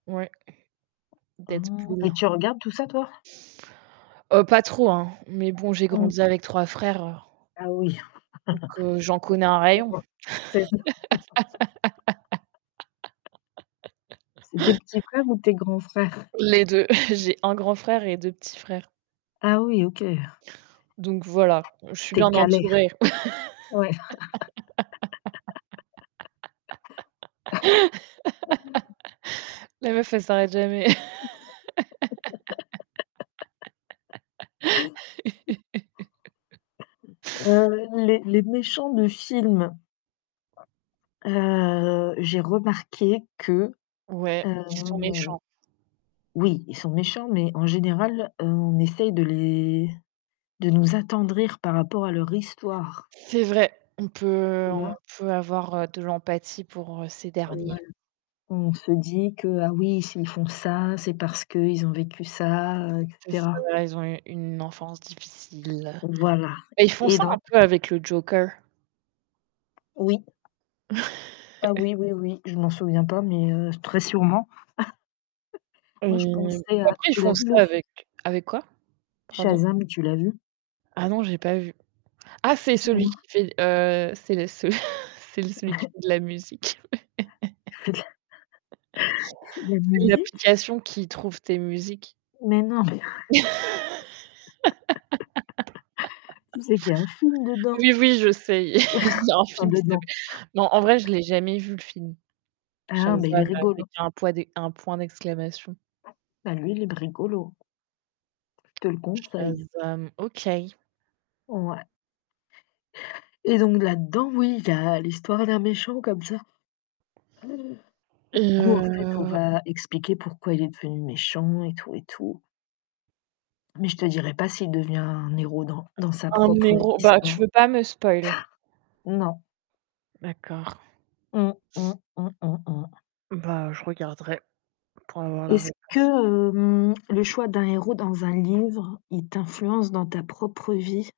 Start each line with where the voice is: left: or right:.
right: Ouais.
left: Hein,
right: Deadpool.
left: et tu regardes tout ça, toi?
right: Heu pas trop, hein, mais bon, j'ai
left: Mmh.
right: grandi avec 3 frères
left: Ah, oui.
right: donc, heu, j'en connais un rayon.
left: [unintelligible] C'est ça. C'est tes petits frères ou tes grands frères?
right: Les 2, j'ai 1 grand frère et 2 petits frères.
left: Ah, oui, OK.
right: Donc voilà, je suis
left: Tu es
right: bien
left: calée.
right: entourée.
left: Ouais.
right: La meuf, elle s'arrête jamais.
left: Heu, les les méchants de films. Heu, j'ai remarqué que,
right: Ouais, qui sont
left: hem,
right: méchants.
left: oui, ils sont méchants, mais en général, heu, on essaye de les de nous attendrir par rapport à leur histoire.
right: C'est vrai, on peut
left: Tu
right: on
left: vois?
right: peut avoir, heu, de l'empathie pour ces
left: Voilà,
right: derniers.
left: on se dit que, ah, oui, s'ils font ça, c'est parce qu'ils ont vécu ça, et
right: C'est ça,
left: cetera.
right: voilà, ils ont eu une enfance difficile.
left: Voilà.
right: Bah, ils font
left: Et
right: ça
left: donc
right: un peu avec le joker.
left: Oui. Ah, oui, oui, oui, je m'en souviens pas, mais, heu, très sûrement. Moi, je
right: Et
left: pensais
right: bah
left: à
right: après, ils
left: tu
right: font
left: l'as vu
right: ça
left: le fi
right: avec avec quoi? Pardon?
left: Shazam, tu l'as vu?
right: Ah, non, j'ai pas vu. Ah, c'est celui
left: Mmh.
right: qui fait, heu, c'est le ce c'est l celui qui fait de la musique.
left: C'est de la c'est de la
right: C'est
left: musique?
right: l'application qui trouve tes musiques.
left: Mais non, mais tu sais qu'il y a un film dedans?
right: Oui, oui, je sais, il y il y a un
left: Enfin,
right: film qui
left: dedans.
right: s'appelle non, en vrai, je l'ai jamais vu, le film.
left: Hein, mais il est
right: Shazam!
left: rigolo.
right: Avec un poids d un point d'exclamation.
left: Bah, lui, il est b rigolo. Je te le conseille.
right: Shazam! OK.
left: Ouais. Et donc là-dedans, oui, il y a l'histoire d'un méchant comme ça.
right: Et
left: Où en fait, on
right: heu
left: va expliquer pourquoi il est devenu méchant et tout, et tout. Mais je te dirai pas s'il devient un héros dans dans sa
right: Un
left: propre
right: héros, bah, tu
left: histoire.
right: veux pas me spoil.
left: Non.
right: D'accord.
left: Mmh, mmh, mmh, mmh, mmh.
right: Bah, je regarderai pour avoir la
left: Est-ce que,
right: réponse.
left: hem, le choix d'un héros dans un livre, il t'influence dans ta propre vie?